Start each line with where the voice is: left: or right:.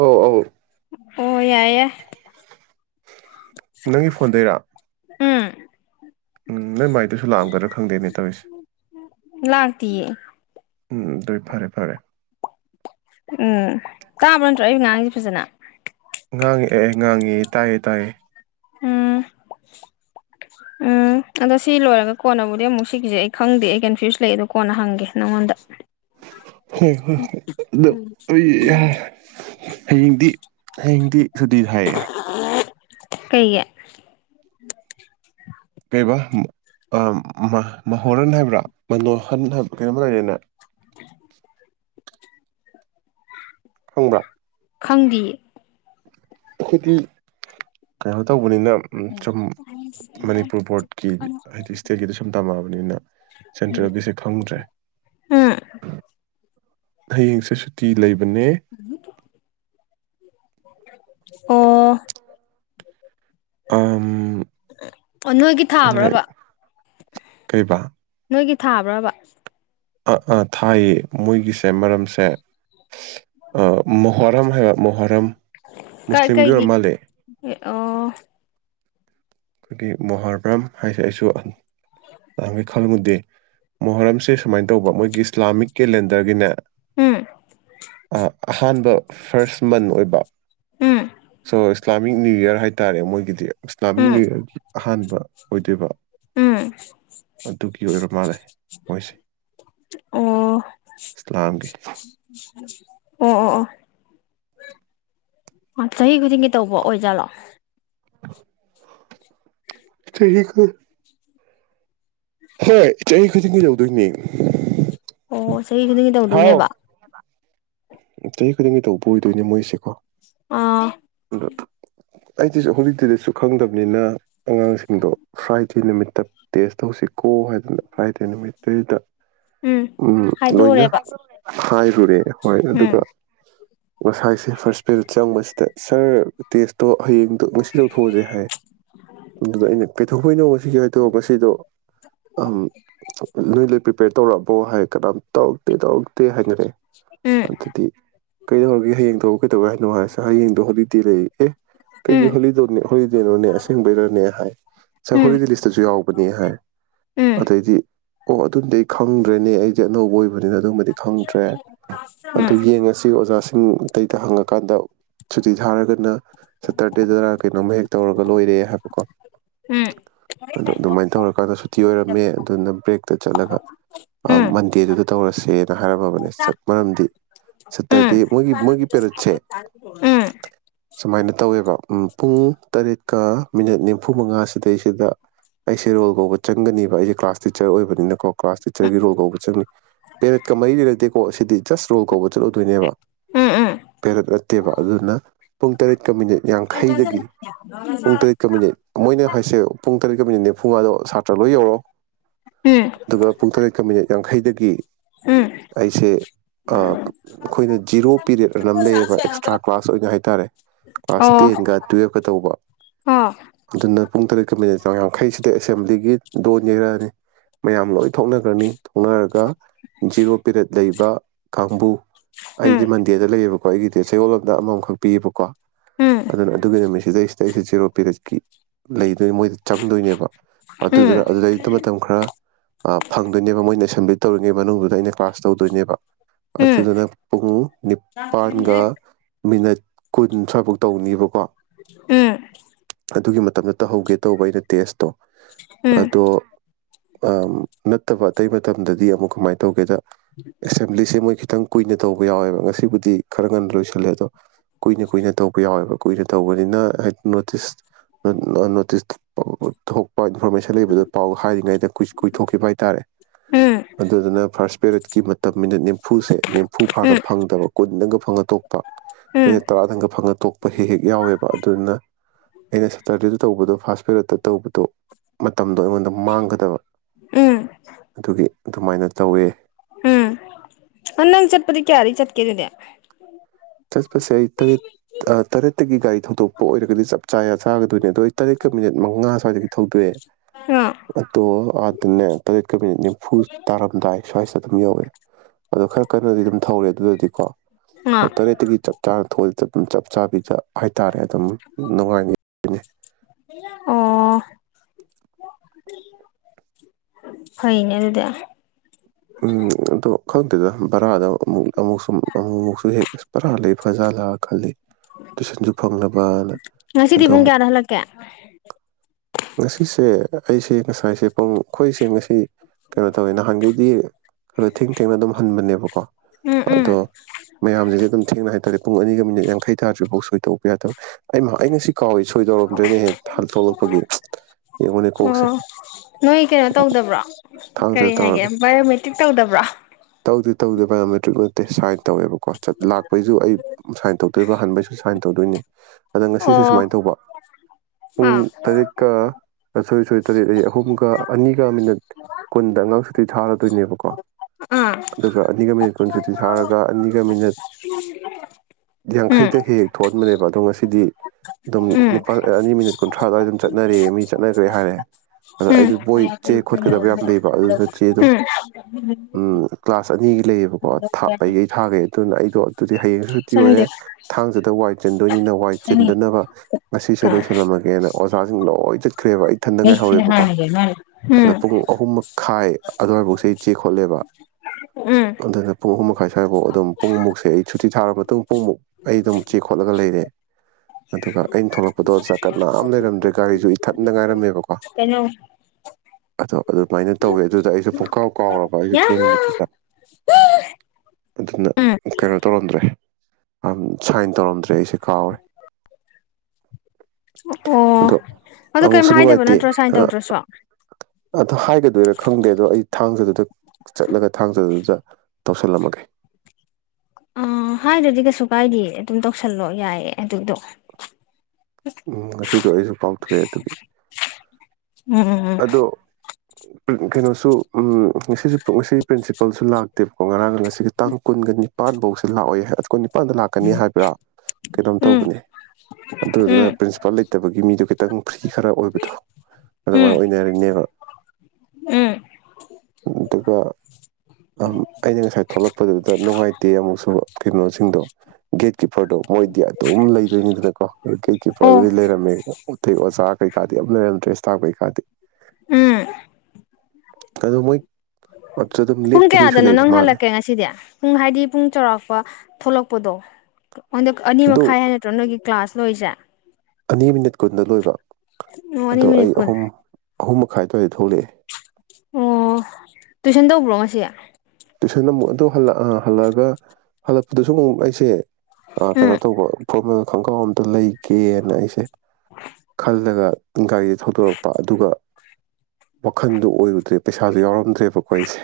right: ꯑꯥꯎ ꯑꯧ
left: ꯑꯣ ꯌꯥꯏ ꯌꯥꯏ
right: ꯅꯪꯒꯤ ꯐꯣꯟꯗꯩꯔꯥ
left: ꯎꯝ
right: ꯎꯝ ꯅꯣꯏ ꯃꯥꯏꯗꯨꯁꯨ ꯂꯥꯛꯑꯝꯒꯗ꯭ꯔꯥ ꯈꯪꯗꯦꯅꯦ ꯇꯧꯔꯤꯁꯦ
left: ꯂꯥꯛꯇꯤꯌꯦ
right: ꯎꯝ ꯑꯗꯨꯏ ꯐꯔꯦ ꯐꯔꯦ
left: ꯎꯝ ꯇꯥꯕ꯭ꯔꯣ ꯅꯠꯇ꯭ꯔꯣ ꯑꯩ ꯉꯡꯉꯤꯁꯦ ꯐꯖꯅ
right: ꯉꯥꯡꯉꯛꯑꯦ ꯉꯥꯡꯉꯦ ꯇꯥꯏꯌꯦ ꯇꯥꯏꯌꯦ
left: ꯎꯝ ꯎꯝ ꯑꯗꯣ ꯁꯤ ꯂꯣꯏꯔꯒ ꯀꯣꯟꯅꯕꯨꯗꯤ ꯑꯃꯨꯛ ꯁꯤꯒꯤꯁꯦ ꯑꯩ ꯈꯪꯗꯦ ꯑꯩ ꯀꯟꯐ꯭ꯌꯨꯁ ꯂꯩ ꯑꯗꯣ ꯀꯣꯟꯅ ꯍꯪꯒꯦ ꯅꯪꯉꯣꯟꯗ
right: ꯍꯣꯏ ꯍꯣꯏ ꯍ [unintelligible] ꯍꯌꯦꯡꯗꯤ ꯍꯌꯦꯡꯗꯤ ꯁꯨꯇꯤ ꯍꯥꯏꯌꯦ
left: ꯀꯩꯒꯤ
right: ꯀꯩꯕ ꯑ ꯃ ꯃꯍꯣꯔꯟ ꯍꯥꯏꯕ꯭ꯔꯥ ꯃꯅꯣꯍꯟ ꯍꯥꯏꯕ ꯀꯩꯅꯣ ꯂꯩꯔꯦꯅ ꯈꯪꯕ꯭ꯔꯥ
left: ꯈꯪꯗꯦꯌꯦ
right: ꯑꯩꯈꯣꯏꯗꯤ ꯀꯩꯅꯣ ꯇꯧꯕꯅꯤꯅ ꯁꯨꯝ ꯃꯅꯤꯄꯨꯔ ꯕꯣꯔꯠꯀꯤ ꯍꯥꯏꯗꯤ ꯏꯁꯇꯦꯠꯀꯤꯗ ꯁꯨꯝ ꯇꯥꯛꯂꯛꯑꯕꯅꯤꯅ ꯁꯦꯟꯇ꯭ꯔꯦꯜꯒꯤꯁꯦ ꯈꯪꯗ꯭ꯔꯦ
left: ꯎꯝ
right: ꯍꯌꯦꯡꯁꯦ ꯁꯨꯇꯤ ꯂꯩꯕꯅꯦ
left: ꯑꯣ
right: ꯑꯥꯝ
left: ꯑꯣ ꯅꯣꯏꯒꯤ ꯊꯥꯕ꯭ꯔꯕꯥ
right: ꯀꯩꯕꯥ
left: ꯅꯣꯏꯒꯤ ꯊꯥꯕ꯭ꯔꯕꯥ
right: ꯑꯥ ꯑꯥ ꯊꯥꯏꯌꯦ ꯃꯣꯏꯒꯤꯁꯦ ꯃꯔꯝꯁꯦ ꯑ ꯃꯣꯍꯣꯠ ꯔꯝ ꯍꯥꯏꯕ ꯃꯣꯍꯣꯔꯝ
left: ꯀꯥꯏ
right: ꯃꯨꯁꯂꯤꯝꯒꯤ ꯑꯣꯏꯔ
left: ꯀꯩꯒꯤ
right: ꯃꯥꯜꯂꯦ
left: ꯑꯣ
right: ꯑꯈꯣꯏꯒꯤ ꯃꯣꯍꯥꯕ꯭ꯔꯝ ꯍꯥꯏꯁꯦ ꯑꯩꯁꯨ ꯅꯍꯥꯟꯒꯩ ꯈꯪꯜꯂꯨꯗꯦ ꯃꯣꯍꯣꯔꯝꯁꯦ ꯁꯨꯃꯥꯏꯅ ꯇꯧꯕ ꯃꯣꯏꯒꯤ ꯁ꯭ꯂꯥꯃꯤꯛ ꯀꯦꯂꯦꯟꯗ꯭ꯔꯒꯤꯅꯦ
left: ꯎꯝ
right: ꯑꯥ ꯑꯍꯥꯟꯕ ꯐꯥꯔꯁ ꯃꯟ ꯑꯣꯏꯕ
left: ꯎꯝ
right: ꯐꯥꯔꯁ ꯁ꯭ꯂꯥꯃꯤꯛ ꯅ꯭ꯌꯨꯔ ꯍꯥꯏꯇꯥꯔꯦ ꯃꯣꯏꯒꯤꯗꯤ ꯁ꯭ꯂꯥꯝ
left: ꯎꯝ
right: ꯒꯤ ꯑꯍꯥꯟꯕ ꯑꯣꯏꯗꯣꯏꯕ
left: ꯎꯝ
right: ꯑꯗꯨꯒꯤ ꯑꯣꯏꯔ ꯃꯥꯜꯂꯦ ꯃꯣꯏꯁꯦ
left: ꯑꯣ
right: ꯁ꯭ꯂꯥꯝꯒꯤ
left: ꯑꯣ ꯑꯣ ꯑꯣ ꯆꯍꯤ ꯈꯨꯗꯤꯡꯒꯤ ꯇꯧꯕ ꯑꯣꯏꯖꯥꯠꯂꯣ
right: ꯆꯍꯤ ꯈꯨ ꯍꯦ ꯆꯍꯤ ꯈꯨꯗꯤꯡꯒꯤ ꯇꯧꯗꯣꯏꯅꯦ
left: ꯑꯣ ꯆꯍꯤ ꯈꯨꯗꯤꯡꯒꯤ
right: ꯍꯥꯎ
left: ꯇꯧꯗꯣꯏꯅꯦꯕ
right: ꯆꯍꯤ ꯈꯨꯗꯤꯡꯒꯤ ꯇꯧꯕ ꯑꯣꯏꯗꯣꯏꯅꯦ ꯃꯣꯏꯁꯦ ꯀꯣ
left: ꯑꯥ
right: ꯑꯩꯗꯤ ꯑꯁ ꯍꯣꯂꯤꯗꯦ ꯂꯤꯁꯁꯨ ꯈꯪꯗꯕꯅꯤꯅ ꯑꯉꯥꯡꯁꯤꯡꯗꯣ ꯐ꯭ꯔꯥꯏꯗꯦ ꯅꯨꯃꯤꯠꯇ ꯇꯦꯁ ꯇꯧꯁꯤ ꯀꯣ ꯍꯥꯏꯗꯅ ꯐ꯭ꯔꯥꯏꯗꯦ ꯅꯨꯃꯤꯠꯇꯩꯗ ꯎꯝ ꯂꯣꯏꯅ
left: ꯍꯥꯏꯗꯣꯛꯎꯔꯦꯕ
right: ꯍꯥꯏꯔꯨꯔꯦ ꯍꯣꯏ
left: ꯎꯝ
right: ꯑꯗꯨꯒ ꯉꯁꯥꯏꯁꯦ ꯐꯥꯔꯁ ꯄꯦꯔꯠ ꯆꯪꯕꯁꯤꯗ ꯁꯥꯔ ꯇꯦꯁꯇꯣ ꯍꯌꯦꯡ ꯇꯣ ꯉꯁꯤ ꯂꯧꯊꯣꯛꯑꯁꯦ ꯍꯥꯏ ꯑꯗꯨꯗ ꯑꯩꯅ ꯀꯩꯗꯧꯕꯩꯅꯣ ꯁꯤꯖꯦ ꯇꯧꯕꯩꯁꯤꯗꯣ ꯑꯝ ꯅꯣꯏ ꯂꯣꯏ ꯄꯤꯞ ꯄ꯭ꯔꯤꯄꯤꯌꯔ ꯇꯧꯔꯛꯑꯕꯣ ꯍꯥꯏ ꯀꯅꯥꯝꯇ ꯇꯧꯔꯛꯇꯦ ꯇꯧꯔꯛꯇꯦ ꯍꯥꯏꯅꯔꯦ
left: ꯎꯝ
right: ꯑꯗꯨꯗꯤ ꯀꯩꯗꯧꯔꯒꯦ ꯍꯌꯦꯡ ꯇꯧꯕ ꯀꯩꯗꯧꯒꯦ ꯍꯥꯏꯅꯣ ꯍꯥꯏ ꯁꯥꯔ ꯍꯌꯦꯡꯗꯣ ꯍꯣꯂꯤꯗꯦ ꯂꯩꯌꯦ ꯑꯦ
left: ꯎꯝ
right: ꯀꯩꯒꯤ ꯍꯣꯂꯤꯗꯣꯅꯦ ꯍꯣꯂꯤꯗꯦꯅꯣꯅꯦ ꯑꯁꯦꯡꯕꯩꯔꯅꯦ ꯍꯥꯏ ꯁꯥꯔ
left: ꯎꯝ
right: ꯍꯣꯂꯤꯗꯦ ꯂꯤꯁꯇꯁꯨ ꯌꯥꯎꯕꯅꯤ ꯍꯥꯏ
left: ꯎꯝ ꯎꯝ ꯎꯝ ꯎꯝ ꯎꯝ
right: ꯑꯗꯩꯗꯤ ꯑꯣ ꯑꯗꯨꯝꯗꯤ ꯑꯩ ꯈꯪꯗ꯭ꯔꯦꯅꯦ ꯑꯩꯖꯦ ꯑꯅꯧꯕ ꯑꯣꯏꯕ ꯕꯅꯤꯅ ꯑꯗꯨꯃꯗꯤ ꯈꯪꯗ꯭ꯔꯦ ꯑꯗꯨ ꯌꯦꯡꯉꯁꯤ ꯑꯣꯖꯥꯁꯤꯡ ꯑꯇꯩꯗ ꯍꯪꯉꯀꯥꯟꯗ ꯁꯨꯇꯤ ꯊꯥꯔꯒꯅ ꯁꯇ꯭ꯔꯗꯦꯗ ꯀꯩꯅꯣꯃ ꯍꯦꯛ ꯇꯧꯔꯒ ꯂꯣꯏꯔꯦ ꯍꯥꯏꯕꯀꯣ ꯑꯗꯨ ꯑꯗꯨꯃꯥꯏꯅ ꯇꯧꯔꯀꯥꯟꯗ ꯁꯨꯇꯤ ꯑꯣꯏꯔꯝꯃꯦ ꯑꯗꯨꯅ ꯕ꯭ꯔꯦꯛꯇ ꯆꯠꯂꯒ ꯑ ꯥꯃꯟꯗꯦꯗꯨꯗ ꯇꯧꯔꯁꯦꯅ ꯍꯥꯏꯔꯝꯃꯕꯅꯦ ꯁꯠ ꯃꯔꯝꯗꯤ ꯁꯇ꯭ꯔꯗꯦ ꯃꯣꯏ ꯃꯣꯏꯒꯤ ꯄꯦꯔꯠꯁꯦ ꯁꯨꯃꯥꯏꯅ ꯇꯧꯋꯦꯕ ꯎꯝ ꯄꯨꯡ ꯇꯔꯦꯠꯀ ꯃꯤꯅꯠ ꯅꯤꯐꯨ ꯃꯉꯥ ꯁꯤꯗꯩꯁꯤꯗ ꯑꯩꯁꯦ ꯔꯣꯜ ꯀꯧꯕ ꯆꯪꯒꯅꯤꯕ ꯑꯩꯁꯦ ꯀ꯭ꯂꯥꯁ ꯇꯤꯆꯔ ꯑꯣꯏꯕꯅꯤꯅꯀꯣ ꯀ꯭ꯂꯥꯁ ꯇꯤꯆꯔꯒꯤ ꯔꯣꯜ ꯀꯧꯕ ꯆꯪꯅꯤ ꯄꯦꯔꯠꯀ ꯃꯔꯤ ꯂꯩꯅꯗꯦꯀꯣ ꯁꯤꯗꯤ ꯖꯁ ꯔꯣꯜ ꯀꯧꯕ ꯆꯠꯂꯨꯗꯣꯏꯅꯦꯕ
left: ꯎꯝ ꯎꯝ
right: ꯄꯦꯔꯠ ꯅꯠꯇꯦꯕ ꯑꯗꯨꯅ ꯄꯨꯡ ꯇꯔꯦꯠꯀ ꯃꯤꯅꯤꯠ ꯌꯥꯡꯈꯩꯗꯒꯤ ꯄꯨꯡ ꯇꯔꯦꯠꯀ ꯃꯤꯅꯤꯠ ꯃꯣꯏꯅ ꯍꯥꯏꯁꯦ ꯄꯨꯡ ꯄꯨꯡ ꯇꯔꯦꯠꯀ ꯃꯤꯅꯤꯠ ꯅꯤꯐꯨꯉꯥꯗꯣ ꯁꯥꯇ꯭ꯔ ꯂꯣꯏ ꯌꯧꯔꯛꯑꯣ
left: ꯎꯝ
right: ꯑꯗꯨꯒ ꯄꯨꯡ ꯇꯔꯦꯠꯀ ꯃꯤꯅꯤꯠ ꯌꯥꯡꯈꯩꯗꯒꯤ ꯒꯤ
left: ꯎꯝ
right: ꯑꯩꯁꯦ ꯑ ꯥ ꯑꯈꯣꯏꯅ ꯖꯤꯔꯣ ꯄꯤꯔꯠ ꯑꯃ ꯂꯩꯌꯦꯕ ꯑꯦꯛꯁ ꯑꯦꯛꯁꯇ꯭ꯔꯥ ꯀ꯭ꯂꯥꯁ ꯑꯣꯏꯅ ꯍꯥꯏꯇꯔꯦ ꯀ꯭ꯂꯥꯁ
left: ꯑꯣ
right: ꯇꯦꯟꯒ ꯇꯨꯋꯦꯜꯞꯀ ꯇꯧꯕ
left: ꯑꯣ
right: ꯑꯗꯨꯅ ꯄꯨꯡ ꯇꯔꯦꯠꯀ ꯃꯤꯅꯤꯠ ꯌꯥꯡꯈꯩꯁꯤꯗ ꯑꯦꯁꯦꯝꯕ꯭ꯂꯤꯒꯤ ꯗꯣꯟ ꯌꯩꯔꯛꯑꯅꯤ ꯃꯌꯥꯝ ꯂꯣꯏ ꯊꯣꯛꯅꯈ꯭ꯔꯅꯤ ꯊꯣꯛꯅꯔꯒ ꯖꯤꯔꯣ ꯄꯦꯔꯠ ꯂꯩꯕ ꯀꯥꯡꯕꯨ
left: ꯎꯝ ꯎꯝ
right: ꯑꯩꯗꯤ ꯃꯟꯗꯦꯗ ꯂꯩꯌꯦꯕꯀꯣ ꯑꯩꯒꯤꯗꯤ ꯆꯌꯣꯜ ꯑꯃꯗ ꯑꯃꯃꯝꯈꯛ ꯄꯤꯌꯦꯕꯀꯣ
left: ꯎꯝ ꯎꯝ
right: ꯑꯗꯨꯅ ꯑꯗꯨꯒꯤ ꯅꯨꯃꯤꯠꯁꯤꯗꯩꯁꯤꯗꯩ ꯑꯩꯁꯤ ꯖꯦꯔꯣ ꯄꯦꯔꯠꯀꯤ ꯂꯩꯗꯣꯏ ꯃꯣꯏꯗ ꯆꯪꯗꯣꯏꯅꯦꯕ
left: ꯎꯝ ꯎꯝ ꯎꯝ
right: ꯑꯗꯨꯗꯨꯅ ꯑꯗꯨꯗꯩ ꯃꯇꯝ ꯈꯥꯔ ꯑꯥ ꯐꯪꯗꯣꯏꯅꯦꯕ ꯃꯣꯏꯅ ꯑꯦꯁꯦꯝꯕꯂꯤ ꯇꯧꯔꯤꯉꯩ ꯃꯅꯨꯡꯗꯨꯗ ꯑꯩꯅ ꯀ꯭ꯂꯥꯁ ꯇꯧꯗꯣꯏꯅꯦꯕ ꯑꯗꯨꯗꯨꯅ ꯄꯨꯡ ꯅꯤꯄꯥꯥꯟꯒ ꯃꯤꯅꯠ ꯀꯨꯟ ꯁ꯭ꯋꯥꯏꯐꯧ ꯇꯧꯅꯦꯕꯀꯣ
left: ꯎꯝ
right: ꯑꯗꯨꯒꯤ ꯃꯇꯝꯗ ꯇꯧꯍꯧꯒꯦ ꯇꯧꯕ ꯑꯩꯅ ꯇꯦꯁꯇꯣ ꯑꯗꯣ ꯑꯥ ꯅꯠꯇꯕ ꯑꯇꯩ ꯃꯇꯝꯗꯗꯤ ꯑꯃꯨꯛ ꯀꯃꯥꯏꯅ ꯇꯧꯒꯦꯗ ꯑꯦꯁꯦꯝꯕ꯭ꯂꯤꯁꯦ ꯃꯣꯏ ꯈꯤꯇꯪ ꯀꯨꯏꯅ ꯇꯧꯕ ꯌꯥꯎꯋꯦꯕ ꯉꯁꯤꯕꯨꯗꯤ ꯈꯥꯔ ꯉꯟꯅ ꯂꯣꯏꯁꯤꯜꯂꯦ ꯑꯗꯣ ꯀꯨꯏꯅ ꯀꯨꯏꯅ ꯇꯧꯕ ꯌꯥꯎꯋꯦꯕ ꯀꯨꯏꯅ ꯇꯧꯕꯅꯤꯅ ꯍꯥꯏ ꯅꯣꯇꯤꯁ ꯅꯣꯇꯤꯁ ꯊꯣꯛ ꯄꯥꯎ ꯏꯟꯐꯣꯔꯃꯦꯁꯟ ꯂꯩꯕꯗꯣ ꯄꯥꯎ ꯍꯥꯏꯔꯤꯉꯩꯗꯨ ꯀꯨꯏꯊꯣꯛꯈꯤꯕ ꯍꯥꯏꯇꯥꯔꯦ ꯑꯗꯨꯗꯨꯅ ꯐꯥꯔꯁ ꯄꯦꯔꯤꯠ ꯤ ꯃꯇꯝꯅꯤꯅ ꯅꯦꯝꯝꯐꯨꯁꯦ ꯅꯦꯝꯝꯐꯨ ꯐꯥꯅ ꯐꯪꯗꯕ ꯀꯨꯟꯗꯒ ꯐꯉ
left: ꯎꯝ ꯎꯝ
right: ꯃꯤꯅꯤꯠ ꯇꯔꯥꯗꯪꯒ ꯐꯪꯉ ꯇꯣꯛꯄ ꯍꯦꯛ ꯍꯦꯛ ꯌꯥꯎꯋꯦꯕ ꯑꯗꯨꯗꯨꯅ ꯑꯩꯅ ꯁꯇꯔꯗꯦꯗ ꯇꯧꯕꯗꯣ ꯐꯥꯔꯁ ꯐꯦꯔꯠꯇ ꯇꯧꯕꯗꯣ ꯃꯇꯝꯗꯣ ꯑꯩꯉꯣꯟꯗ ꯃꯥꯡꯒꯗꯕ ꯑꯗꯨꯒꯤ ꯑꯗꯨꯃꯥꯏꯅ ꯇꯧꯋꯦ
left: ꯎꯝ ꯑꯅꯪ ꯆꯠꯄꯗꯤ ꯀꯌꯥꯗꯒꯤ ꯆꯠ ꯀꯦꯗꯨꯗꯤ
right: ꯆꯠꯄꯁꯦ ꯑꯩ ꯇꯔꯦꯠ ꯇꯔꯦꯠꯇꯒꯤ ꯒꯥꯔꯤ ꯊꯧꯗꯣꯛꯄ ꯑꯣꯏꯔꯒꯗꯤ ꯆꯞ ꯆꯥ ꯌꯥ ꯆꯥꯒꯗꯣꯏꯅꯦ ꯑꯗꯣ ꯑꯩ ꯇꯔꯦꯠꯀ ꯃꯤꯅꯤꯠ ꯃꯉꯥ ꯁ꯭ꯋꯥꯏꯗꯒꯤ ꯊꯧꯇꯣꯏꯅꯦ ꯑꯗꯣ ꯇꯔꯦꯠꯀ ꯃꯤꯅꯠ ꯅꯤꯐꯨ ꯇꯔꯝꯗꯥ ꯁ ꯑꯗꯨꯝ ꯌꯧꯋꯦ ꯑꯗꯣ ꯈꯔ ꯀꯟꯅꯗꯤ ꯑꯗꯨꯝ ꯊꯧꯔꯦ ꯑꯗꯨꯗꯗꯤꯀꯣ
left: ꯑ
right: ꯇꯔꯦꯠꯇꯒꯤ ꯆꯞ ꯆꯥꯅ ꯊꯣꯛꯏꯗ ꯑꯗꯨꯝ ꯆꯞ ꯆꯥꯕꯤꯗ ꯍꯥꯏꯇꯥꯔꯦ ꯑꯗꯨꯝ ꯅꯨꯡꯉꯥꯏꯅꯤꯅꯤ
left: ꯑꯣ ꯐꯩꯅꯦ ꯑꯗꯨꯗꯤ
right: ꯎꯝ ꯑꯗꯨ ꯈꯪꯗꯦꯗ ꯚꯥꯔꯥ ꯑꯃꯨꯛ ꯑꯃꯨꯛꯁꯨꯝ ꯑꯃꯨ ꯃꯨꯛꯁꯨ ꯍꯦꯛ ꯚꯔꯥ ꯂꯩ ꯐꯖꯥꯜꯂ ꯈꯜꯂꯤ ꯇꯨꯏꯁꯟꯁꯨ ꯐꯪꯅꯕꯅ
left: ꯉꯁꯤꯗꯤ
right: ꯑꯗꯑꯣ
left: ꯄꯨꯡ
right: ꯑꯃꯨꯛ
left: ꯀꯌꯥꯗ ꯍꯜꯂꯛꯀꯦ
right: ꯉꯁꯤꯁꯦ ꯑꯩꯁꯦ ꯉꯁꯥꯏꯁꯦ ꯄꯨꯡ ꯑꯩꯈꯣꯏꯁꯦ ꯉꯁꯤ ꯀꯩꯅꯣ ꯇꯧꯋꯦ ꯅꯍꯥꯟꯒꯩꯗꯤ ꯈ ꯊꯦꯡ ꯊꯦꯡꯅ ꯑꯗꯨꯝ ꯍꯟꯕꯅꯦꯕꯀꯣ
left: ꯎꯝ ꯎꯝ
right: ꯑꯗꯣ ꯃꯌꯥꯝꯁꯤꯡꯁꯦ ꯑꯗꯨꯝ ꯊꯦꯡꯅ ꯍꯥꯏꯇꯥꯔꯦ ꯗ ꯄꯨꯡ ꯑꯅꯤꯒ ꯃꯤꯅꯤꯠ ꯌꯥꯡꯈꯩ ꯊꯥꯗ꯭ꯔꯤꯐꯥꯎ ꯁꯣꯏꯇꯧꯕ ꯌꯥꯗꯕ ꯑꯩꯃꯥ ꯑꯩ ꯉꯁꯤ ꯀꯥꯎꯏ ꯁꯣꯏꯗꯧꯔꯝꯗ꯭ꯔꯦꯅꯦ ꯍꯦ ꯊꯣꯛꯂꯛꯄꯒꯤ ꯌꯦꯡꯉꯨꯅꯦ ꯀꯣꯛꯁꯦ
left: ꯑꯣ ꯅꯣꯏ ꯀꯩꯅꯣ ꯇꯧꯗꯕ꯭ꯔꯣ ꯀꯔꯤ
right: ꯊꯥꯡꯖꯗ
left: ꯍꯥꯏꯒꯦ
right: ꯇꯧꯔꯒꯦ
left: ꯕꯥꯏꯑꯣꯃꯦꯇ꯭ꯔꯤꯛ ꯇꯧꯗꯕ꯭ꯔꯥ
right: ꯑꯗꯨ ꯇꯧꯗꯦ ꯏꯑꯣꯃꯦꯇ꯭ꯔꯤꯛ ꯅꯠꯇꯦ ꯁꯥꯏꯟ ꯇꯧꯋꯦꯕꯀꯣ ꯆꯠ ꯂꯥꯛꯄꯩꯁꯨ ꯑꯩ ꯁꯥꯏꯟ ꯇꯧꯗꯣꯏꯕ ꯍꯥꯟꯕꯕꯩꯁꯨ ꯁꯥꯏꯟ ꯇꯧꯗꯣꯏꯅꯦ ꯑꯗ ꯉꯁꯤꯁꯨ
left: ꯑꯣ
right: ꯁꯨꯃꯥꯏꯅ ꯇꯧꯕ ꯄꯨꯡ
left: ꯑꯥ
right: ꯇꯔꯦꯛꯀ ꯑꯁꯣꯏ ꯑꯁꯣꯏ ꯇꯔꯦꯠ ꯑ ꯑꯍꯨꯝꯒ ꯑꯅꯤꯒ ꯃꯤꯅꯠ ꯀꯨꯟꯗ ꯑꯉꯥꯡ ꯁꯨꯇꯤ ꯊꯥꯔꯗꯣꯏꯅꯦꯕꯀꯣ
left: ꯑꯥ
right: ꯑꯗꯨꯒ ꯑꯅꯤꯒ ꯃꯤꯅꯤꯠ ꯀꯨꯟ ꯁꯨꯇꯤ ꯊꯥꯔꯒ ꯑꯅꯤꯒ ꯃꯤꯅꯤꯠ
left: ꯎꯝ
right: ꯌꯥꯡꯈꯩꯗ ꯍꯦꯛ ꯍꯦꯛ ꯊꯣꯛꯍꯟꯕꯅꯦꯕ ꯑꯗꯣ ꯉꯁꯤꯗꯤ ꯑꯗꯨꯝ
left: ꯎꯝ
right: ꯅꯤꯄꯥꯜ ꯑꯅꯤ ꯃꯤꯅꯤꯠ ꯀꯨꯟꯊ꯭ꯔꯥ ꯑꯗꯨꯋꯥꯏ ꯑꯗꯨꯝ ꯆꯠꯅꯔꯤꯌꯦ ꯃꯤ ꯆꯠꯅꯈ꯭ꯔꯦ ꯍꯥꯏꯔꯦ ꯑꯗ
left: ꯎꯝ
right: ꯑꯩꯗ ꯕꯣꯏ ꯆꯦ ꯈꯣꯠꯀꯗꯕ ꯌꯥꯝ ꯂꯩꯕ ꯑꯗꯨꯅ ꯆꯦꯗꯣ
left: ꯎꯝ
right: ꯎꯝ ꯀ꯭ꯂꯥꯁ ꯑꯅꯤꯒꯤ ꯂꯩꯌꯦꯕꯀꯣ ꯑꯩꯩꯈꯩ ꯊꯥꯒꯩ ꯑꯗꯨꯅ ꯑꯩꯗꯣ ꯑꯗꯨ ꯍꯌꯦꯡꯁꯨ ꯁꯨꯇꯤ ꯑꯣꯏꯔꯦ
left: ꯆꯪꯗꯦ
right: ꯊꯥꯡꯖꯗ ꯋꯥꯏ ꯇꯣꯏꯅꯤꯅ ꯋꯥꯏ ꯆꯤꯟꯗꯅꯕ ꯉꯁꯤꯁꯨ
left: ꯀꯥꯔ
right: ꯂꯣꯏꯁꯤꯜꯂꯝꯃꯒꯦꯅ ꯑꯣꯖꯥꯁꯤꯡ ꯂꯣꯏ ꯈ꯭ꯔꯦꯕ ꯑꯩ ꯊꯟꯗꯉꯥꯏ ꯍꯧꯔꯦꯕꯀꯣ ꯑꯗꯣ
left: ꯎꯝ
right: ꯄꯨꯡ ꯑꯍꯨꯝ ꯃꯈꯥꯏ ꯑꯗꯨꯋꯥꯏꯐꯧꯁꯦ ꯑꯩ ꯆꯦ ꯈꯣꯠꯂꯦꯕ
left: ꯎꯝ
right: ꯑꯗꯨꯅ ꯄꯨꯡ ꯑꯍꯨꯝ ꯃꯈꯥꯏ ꯁ꯭ꯋꯥꯏꯐꯥꯎ ꯑꯗꯨꯝ ꯄꯨꯡꯃꯨꯛꯁꯦ ꯑꯩ ꯁꯨꯇꯤ ꯊꯥꯔ ꯃꯇꯨꯡ ꯄꯨꯡꯃꯨꯛ ꯑꯩ ꯑꯗꯨꯝ ꯆꯦ ꯈꯣꯠꯂꯒ ꯂꯩꯔꯦ ꯑꯗꯨꯒ ꯑꯩꯅ ꯊꯣꯛꯂꯛ ꯈꯨꯗꯣꯜ ꯑꯣꯖꯥ ꯀꯅꯥꯝ ꯂꯩꯔꯝꯗ꯭ꯔꯦ ꯒꯥꯔꯤꯁꯨ ꯏꯊꯟꯗ ꯉꯥꯏꯔꯝꯃꯦꯕꯀꯣ ꯑꯗꯣ ꯑꯗꯨꯃꯥꯏꯅ ꯇꯧꯋꯦ ꯑꯗꯨꯗ ꯑꯩꯁꯨ ꯄꯨꯡꯀꯥꯎ ꯀꯥꯎꯔꯕ ꯑꯩꯁꯨ
left: ꯌꯥ
right: ꯊꯦꯡꯕꯗꯨꯗ ꯑꯗꯨꯅ
left: ꯎꯝ
right: ꯀꯩꯅꯣ ꯇꯧꯔꯝꯗ꯭ꯔꯦ ꯑꯝ ꯁꯥꯏꯟ ꯇꯧꯔꯝꯗ꯭ꯔꯦ ꯑꯩꯁꯦ ꯀꯥꯎꯔꯦ
left: ꯑꯣ
right: ꯑꯗꯣ
left: ꯑꯗꯨ
right: ꯑꯃꯨꯛꯁꯨ
left: ꯀꯩꯝ ꯍꯥꯏꯗꯕ
right: ꯅꯨꯡꯉꯥꯏꯇꯦ
left: ꯅꯠꯇ꯭ꯔꯣ ꯁꯥꯏꯟ ꯇꯧꯗ꯭ꯔꯁꯨ
right: ꯑꯗꯣ ꯍꯥꯏꯒꯗꯣꯏꯔꯥ ꯈꯪꯗꯦ ꯑꯗꯣ ꯑꯩ ꯊꯥꯡꯖꯥꯗꯨꯗ ꯆꯠꯂꯒ ꯊꯥꯡꯖꯥꯗꯨꯗ ꯇꯧꯁꯜꯂꯝꯃꯒꯦ
left: ꯎꯝ ꯍꯥꯏꯗ꯭ꯔꯗꯤ ꯀꯩꯁꯨ ꯀꯥꯏꯗꯤꯌꯦ ꯑꯗꯨꯝ ꯇꯧꯁꯜꯂꯣ ꯌꯥꯏꯌꯦ ꯑꯗꯨꯗꯣ
right: ꯎꯝ ꯉꯁꯤꯗꯣ ꯑꯩꯁꯨ ꯀꯥꯎꯊꯣꯛꯑꯦ ꯑꯗꯨꯒꯤ
left: ꯎꯝ ꯎꯝ
right: ꯑꯗꯣ ꯀ ꯀꯩꯅꯣꯁꯨ ꯎꯝ ꯉꯁꯤꯖꯨ ꯄꯨ ꯉꯁꯤ ꯄ꯭ꯔꯤꯟꯁꯤꯄꯜꯁꯨ ꯂꯥꯛꯇꯦꯕꯀꯣ ꯉꯔꯥꯡꯒꯁꯤ ꯁꯤ ꯇꯥꯡ ꯀꯨꯟꯒ ꯅꯤꯄꯥꯟꯐꯧꯁꯦ ꯂꯥꯛꯑꯣꯢ ꯍꯥꯢꯕ ꯀꯨꯟ ꯅꯤꯄꯥꯟꯗ ꯂꯥꯛꯀꯅꯤ ꯍꯥꯏꯕ꯭ꯔꯥ ꯀꯩꯅꯣꯝ
left: ꯎꯝ
right: ꯇꯧꯕꯅꯦ ꯑꯗꯨꯗꯨꯅ
left: ꯎꯝ
right: ꯄ꯭ꯔꯤꯟꯁꯤꯄꯥꯜ ꯂꯩꯇꯕꯒꯤ ꯃꯤꯗꯣ ꯈꯤꯇꯪ ꯐ꯭ꯔꯤ ꯈꯔ ꯑꯣꯏꯕꯗꯣ
left: ꯎꯝ
right: ꯑꯗꯨꯃꯥꯏꯅ ꯑꯣꯏꯅꯔꯤꯅꯦꯕ
left: ꯎꯝ
right: ꯑꯗꯨꯒ ꯑꯝ ꯑꯩꯅ ꯉꯁꯥꯏ ꯊꯣꯛꯂꯛꯄꯗꯨꯗ ꯅꯨꯡꯉꯥꯏꯇꯦ ꯑꯃꯨꯛꯁꯨ ꯀꯩꯅꯣꯁꯤꯡꯗꯣ ꯒꯦꯠꯀꯤꯄꯔꯗꯣ ꯃꯣꯏꯗꯤ ꯑꯗꯨꯝ ꯂꯩꯗꯣꯏꯅꯤꯗꯅꯀꯣ
left: ꯑꯣ
right: ꯀꯤꯞꯄꯔꯗꯨꯗꯤ ꯂꯩꯔꯝꯃꯦ ꯎꯇꯦꯛ ꯑꯣꯖꯥ ꯀꯩꯀꯥꯗꯤ ꯑꯝ ꯂꯩꯔꯝꯗ꯭ꯔꯦ ꯁ꯭ꯇꯥꯐ ꯀꯩꯀꯥꯗꯤ
left: ꯎꯝ
right: ꯑꯗꯨ ꯃꯣꯏ ꯑꯗꯨꯗ ꯑꯗꯨꯝ
left: ꯄꯨꯡ
right: ꯂꯦꯛꯄ ꯃꯤꯁꯨ
left: ꯀꯌꯥꯗꯅꯣ
right: ꯂꯩꯕ
left: ꯅꯪ
right: ꯃꯥꯜꯂꯦ
left: ꯍꯜꯂꯛꯀꯦ ꯉꯁꯤꯗꯤ ꯄꯨꯡ ꯍꯥꯏꯗꯤ ꯄꯨꯡ ꯆꯧꯔꯥꯛꯄ ꯊꯣꯛꯂꯛ ꯄꯗꯣ ꯑꯣꯟꯗꯛ ꯑꯅꯤ
right: ꯑꯗꯣ
left: ꯃꯈꯥꯏ ꯍꯥꯏ ꯅꯠꯇ꯭ꯔꯣ ꯅꯣꯏꯒꯤ ꯀ꯭ꯂꯥꯁ ꯂꯣꯏꯁꯦ
right: ꯑꯅꯤ ꯃꯤꯅꯤꯠ ꯀꯨꯟꯗ ꯂꯣꯏꯕ
left: ꯑꯣ ꯑꯅꯤ
right: ꯑꯗꯣ
left: ꯃꯤꯅꯤꯠ
right: ꯑꯩ
left: ꯀꯨꯟ
right: ꯑꯍꯨꯝ ꯑꯍꯨꯝ ꯃꯈꯥꯏ ꯗ꯭ꯋꯥꯏꯗ ꯊꯣꯛꯂꯛꯑꯦ
left: ꯑꯣ ꯇꯨꯏꯁꯟ ꯇꯧꯕ꯭ꯔꯣ ꯉꯁꯤ
right: ꯇꯨꯏꯁꯟ ꯑꯃꯨꯛ ꯑꯗꯨ ꯍꯜꯂ ꯑꯥ ꯍꯜꯂꯛꯑꯒ ꯍꯜꯂꯛꯄꯗꯁꯨ ꯑꯃꯨꯛ ꯑꯩꯁꯦ ꯑꯥ ꯀꯩꯅꯣ
left: ꯎꯝ
right: ꯇꯧꯕ ꯐꯣꯔꯃꯦꯜ ꯈꯣꯡꯒ꯭ꯔꯥꯎ ꯑꯝꯇ ꯂꯩꯒꯦꯅ ꯑꯩꯁꯦ ꯈꯜꯂꯒ ꯒꯥꯔꯤ ꯊꯧꯗꯣꯔꯛꯄ ꯑꯗꯨꯒ ꯋꯥꯈꯟꯗ ꯑꯣꯏꯔꯨꯗ꯭ꯔꯦ ꯄꯩꯁꯥꯁꯨ ꯌꯥꯎꯔꯝꯗ꯭ꯔꯦꯕꯀꯣ ꯑꯩꯁꯦ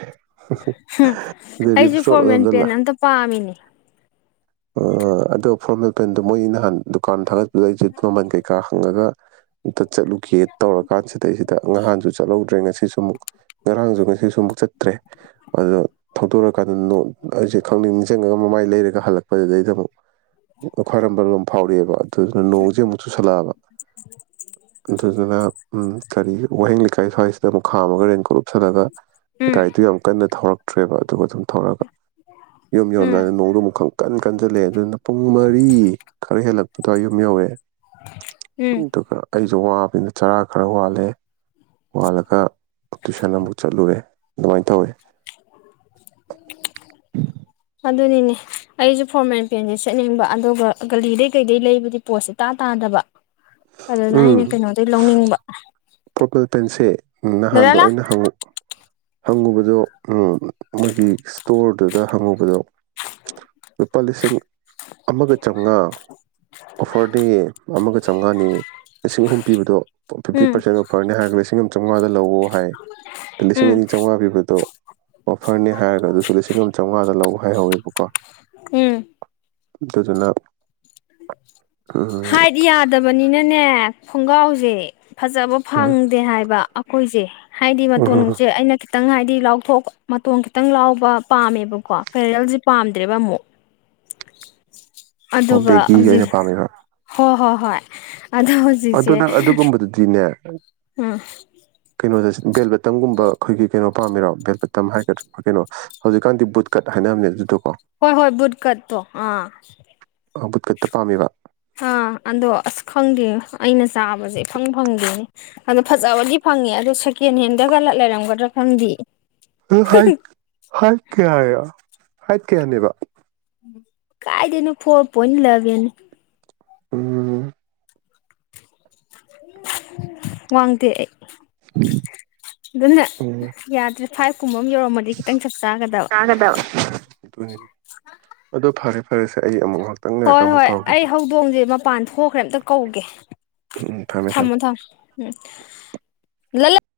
right: ꯍꯝꯍꯝ
left: ꯎꯝ
right: ꯗ
left: ꯑꯩꯁꯨ
right: ꯔꯤꯝꯁ ꯔꯣꯠ
left: ꯐꯣꯔꯃꯦꯜ
right: ꯑꯗꯣꯝꯗ ꯂ
left: ꯄꯦꯟ ꯑꯝꯇ ꯄꯥꯝꯃꯤꯅꯦ
right: ꯑꯥ ꯑꯗꯣ ꯐꯣꯔꯃꯦꯜ ꯄꯦꯟꯗꯣ ꯃꯣꯏ ꯅꯍꯥꯟ ꯗꯨꯀꯥꯟ ꯊꯥꯒꯠꯄꯗꯨꯗ ꯑꯩꯁꯦ ꯃꯃꯟ ꯀꯩꯀꯥ ꯍꯪꯉꯒ ꯑꯝꯇ ꯆꯠꯂꯨꯒꯦ ꯇꯧꯔꯀꯥꯟꯁꯤꯗꯩꯁꯤꯗ ꯅꯍꯥꯟꯁꯨ ꯆꯠꯍꯧꯗ꯭ꯔꯦ ꯉꯁꯤꯁꯨ ꯑꯃꯨꯛ ꯉꯔꯥꯡꯁꯨ ꯉꯁꯤꯁꯨ ꯑꯃꯨꯛ ꯆꯠꯇ꯭ꯔꯦ ꯑꯗꯣ ꯊꯧꯗꯣꯔꯀꯥꯟꯗ ꯅꯣ ꯑꯩꯁꯦ ꯈꯪꯅꯤꯡ ꯅꯤꯡꯁꯤꯡꯉꯒ ꯃꯃꯥꯏ ꯂꯩꯔꯛꯄ ꯍꯜꯂꯛꯄꯗꯨꯗꯩꯗ ꯑꯃꯨꯛ ꯈ꯭ꯋꯥꯢꯔꯝꯕꯟ ꯂꯣꯝ ꯐꯥꯎꯔꯛꯑꯦꯕ ꯑꯗꯨꯗꯨꯅ ꯅꯣꯡꯁꯦ ꯑꯃꯨꯛ ꯆꯨꯁꯜꯂꯛꯑꯕ ꯑꯗꯨꯗꯨꯅ ꯎꯝ ꯀꯔꯤ ꯋꯥꯍꯦꯡ ꯂꯩꯀꯥꯏ ꯁ꯭ꯋꯥꯏꯁꯤꯗ ꯑꯃꯨꯛ ꯈꯥꯥꯝꯃꯒ ꯔꯦꯟꯀꯣꯠ ꯎꯞꯁꯜꯂꯒ
left: ꯎꯝ
right: ꯒꯥꯔꯤꯗꯨ ꯌꯥꯝ ꯀꯟꯅ ꯊꯧꯔꯛꯇ꯭ꯔꯦꯕ ꯑꯗꯨꯒ ꯑꯗꯨꯝ ꯊꯧꯔꯒ ꯌꯨꯝ
left: ꯎꯝ
right: ꯌꯧꯔꯝꯗꯥꯏꯗ ꯅꯣꯡꯗꯣ ꯑꯃꯨꯛ ꯈꯪ ꯀꯟ ꯀꯟꯁꯤꯜꯂꯛꯑꯦ ꯑꯗꯨꯅ ꯄꯨꯡ ꯃꯔꯤ ꯈꯔ ꯍꯦꯜꯂꯛ ꯑꯗ꯭ꯋꯥꯢ ꯌꯨꯝ ꯌꯧꯑꯦ
left: ꯎꯝ
right: ꯑꯗꯨꯒ ꯑꯩꯁꯨ ꯋꯥꯕꯅꯤꯅ ꯆꯔꯥ ꯈꯔ ꯋꯥꯜꯂꯦ ꯋꯥꯜꯂꯒ ꯇꯨꯏꯁꯟ ꯑꯃꯨꯛ ꯆꯠꯂꯨꯔꯦ ꯑꯗꯨꯃꯥꯏꯟ ꯇꯧꯋꯦ
left: [inaudible]
right: [inaudible]
left: ꯑꯗꯨꯅꯤꯅꯦ ꯑꯩꯁꯨ ꯐꯣꯔꯃꯦꯜ ꯄꯦꯟꯁꯦ ꯁꯦꯠꯅꯤꯡꯕ ꯑꯗꯨꯒ ꯒꯂꯤꯗꯩ ꯀꯩꯗꯩ ꯂꯩꯕꯗꯤ ꯄꯣꯁ ꯢꯇꯥ ꯇꯥ ꯗꯕ ꯑꯗꯨꯅ ꯑꯩꯅ ꯀꯩꯅꯣꯗꯩ ꯂꯧꯅꯤꯡꯕ
right: ꯐꯣꯔꯃꯦꯜ ꯄꯦꯟꯁꯦ
left: ꯗꯗꯥ
right: ꯅꯍꯥꯟꯗꯣ
left: ꯂꯥꯎ
right: ꯑꯩꯅ ꯍꯪꯉ ꯍꯪꯉꯨꯕꯗꯣ ꯎꯝ ꯃꯥꯒꯤ ꯁ꯭ꯇꯣꯔꯗꯨꯗ ꯍꯪꯉꯨꯕꯗꯣ
left: [inaudible]
right: ꯂꯨꯄꯥ ꯂꯤꯁꯤꯡ ꯑꯃꯒ ꯆꯥꯝꯃꯉꯥ ꯑꯣꯐꯔꯗꯤ ꯑꯃꯒ ꯆꯥꯝꯃꯉꯥꯅꯤ ꯂꯤꯁꯤꯡ ꯑꯍꯨꯝ ꯄꯤꯕꯗꯣ ꯐꯤꯞꯇꯤ
left: ꯎꯝ
right: ꯐꯔꯅꯦ ꯍꯥꯏꯔꯒ ꯂꯤꯁꯤꯡ ꯑꯃ ꯆꯥꯝꯉꯥꯗ ꯂꯧꯋꯣ ꯍꯥꯏ ꯂꯤꯁꯤꯡ
left: ꯎꯝ
right: ꯑꯅꯤ ꯆꯥꯝꯃꯉꯥ ꯄꯤꯕꯗꯣ ꯑꯣꯐꯔꯅꯦ ꯍꯥꯏꯔꯒ ꯑꯗꯨꯁꯨ ꯂꯤꯁꯤꯡ ꯑꯃ ꯆꯥꯃꯉꯥꯗ ꯂ ꯍꯥꯏꯍꯧꯋꯦꯕꯀꯣ
left: ꯎꯝ
right: ꯑꯗꯨꯗꯨꯅ ꯎꯝ
left: ꯍꯥꯏꯠ ꯌꯥꯗꯕꯅꯤꯅꯅꯦ ꯈꯣꯡꯒ꯭ꯔꯥꯎꯁꯦ ꯐꯖꯕ ꯐꯪꯗꯦ ꯍꯥꯏꯕ ꯑꯩꯈꯣꯏꯁꯦ ꯍꯥꯏꯗꯤ ꯃꯇꯣꯟꯁꯦ ꯑꯩꯅ ꯈꯤꯇꯪ ꯍꯥꯏꯗꯤ ꯂꯥꯎꯊꯣꯛ ꯃꯇꯣꯟ ꯈꯤꯇꯪ ꯂꯥꯎꯕ ꯄꯥꯝꯃꯦꯕꯀꯣ ꯐꯦꯔꯦꯜꯁꯦ ꯄꯥꯝꯗ꯭ꯔꯦꯕ ꯑꯃꯨꯛ
right: [inaudible]
left: ꯑꯗꯨꯒ
right: ꯕꯦꯒꯤꯒꯤ ꯑꯣꯏꯅ
left: ꯍꯧꯖꯤꯛ
right: ꯄꯥꯝꯃꯤꯕ
left: ꯍꯣꯏ ꯍꯣꯏ ꯍꯣꯏ ꯑꯗꯣ
right: ꯑꯗꯨ
left: ꯍꯧꯖꯤꯛꯁꯦ
right: ꯅꯪ ꯑꯗꯨꯒꯨꯝꯕꯗꯨꯗꯤꯅꯦ
left: ꯎꯝ
right: ꯀꯩꯅꯣꯗ ꯕꯦꯜꯕꯇꯟꯒꯨꯝꯕ ꯑꯩꯈꯣꯏꯒꯤ ꯀꯩꯅꯣ ꯄꯥꯝꯃꯤꯔꯣ ꯕꯦꯜꯕꯇꯝ ꯍꯥꯏꯒꯗ꯭ꯔꯥ ꯀꯩꯅꯣ ꯍꯧꯖꯤꯛꯀꯥꯟꯗꯤ ꯕꯨꯠ ꯀꯠ ꯍꯥꯏꯅꯕꯅꯦ ꯑꯗꯨꯗꯀꯣ
left: ꯍꯣꯏ ꯍꯣꯏ ꯕꯨꯠꯀꯠꯇ ꯑꯥ
right: ꯕꯨꯠꯀꯠꯇ ꯄꯥꯝꯃꯤꯕ
left: ꯑꯥ ꯑꯗꯣ ꯑꯁ ꯈꯪꯗꯦ ꯑꯩꯅ ꯆꯥꯕꯁꯦ ꯏꯐꯪ ꯐꯪꯗꯦꯅꯦ ꯑꯗꯣ ꯐꯖꯕꯗꯤ ꯐꯪ ꯐꯪꯉꯦ ꯑꯗ ꯁꯦꯀꯦꯟ ꯍꯦꯟꯗꯒꯂ ꯂꯩꯔꯝꯒꯗ꯭ꯔꯥ ꯈꯪꯗꯤ
right: ꯍꯥꯏ ꯍꯥꯏꯠ ꯀꯌꯥ ꯍꯥꯏꯠ ꯀꯌꯥꯅꯦꯕ
left: ꯀꯥꯏꯗꯅ ꯐꯣꯔꯣꯔ ꯄꯣꯏꯟ ꯏꯂꯕꯦꯟ
right: ꯎꯝ
left: ꯋꯥꯡꯗꯦ ꯑꯩ ꯑꯗꯨꯅ
right: ꯎꯝ
left: ꯌꯥꯗ꯭ꯔꯦ ꯐꯥꯏꯚ ꯀꯨꯝꯕ ꯑꯃ ꯌꯧꯔꯝꯃꯗꯤ ꯈꯤꯇꯪ ꯆꯥꯞ ꯆꯥꯒꯗꯕ
right: ꯑꯗꯣ ꯐꯔꯦ ꯐꯔꯦꯁꯦ ꯑꯩ ꯑꯃꯨꯛ ꯍꯥꯎ
left: ꯍꯣꯏ ꯍꯣꯏ ꯑꯩ ꯍꯧꯗꯣꯡꯁꯦ ꯃꯄꯥꯟ ꯊꯣꯛꯈ꯭ꯔꯦ ꯑꯝꯇ ꯀꯧꯒꯦ
right: ꯎꯝ ꯎꯝ ꯊꯝꯃꯦ ꯊꯝꯃꯦ
left: ꯊꯝꯃꯣ ꯊꯝꯃꯣ ꯂ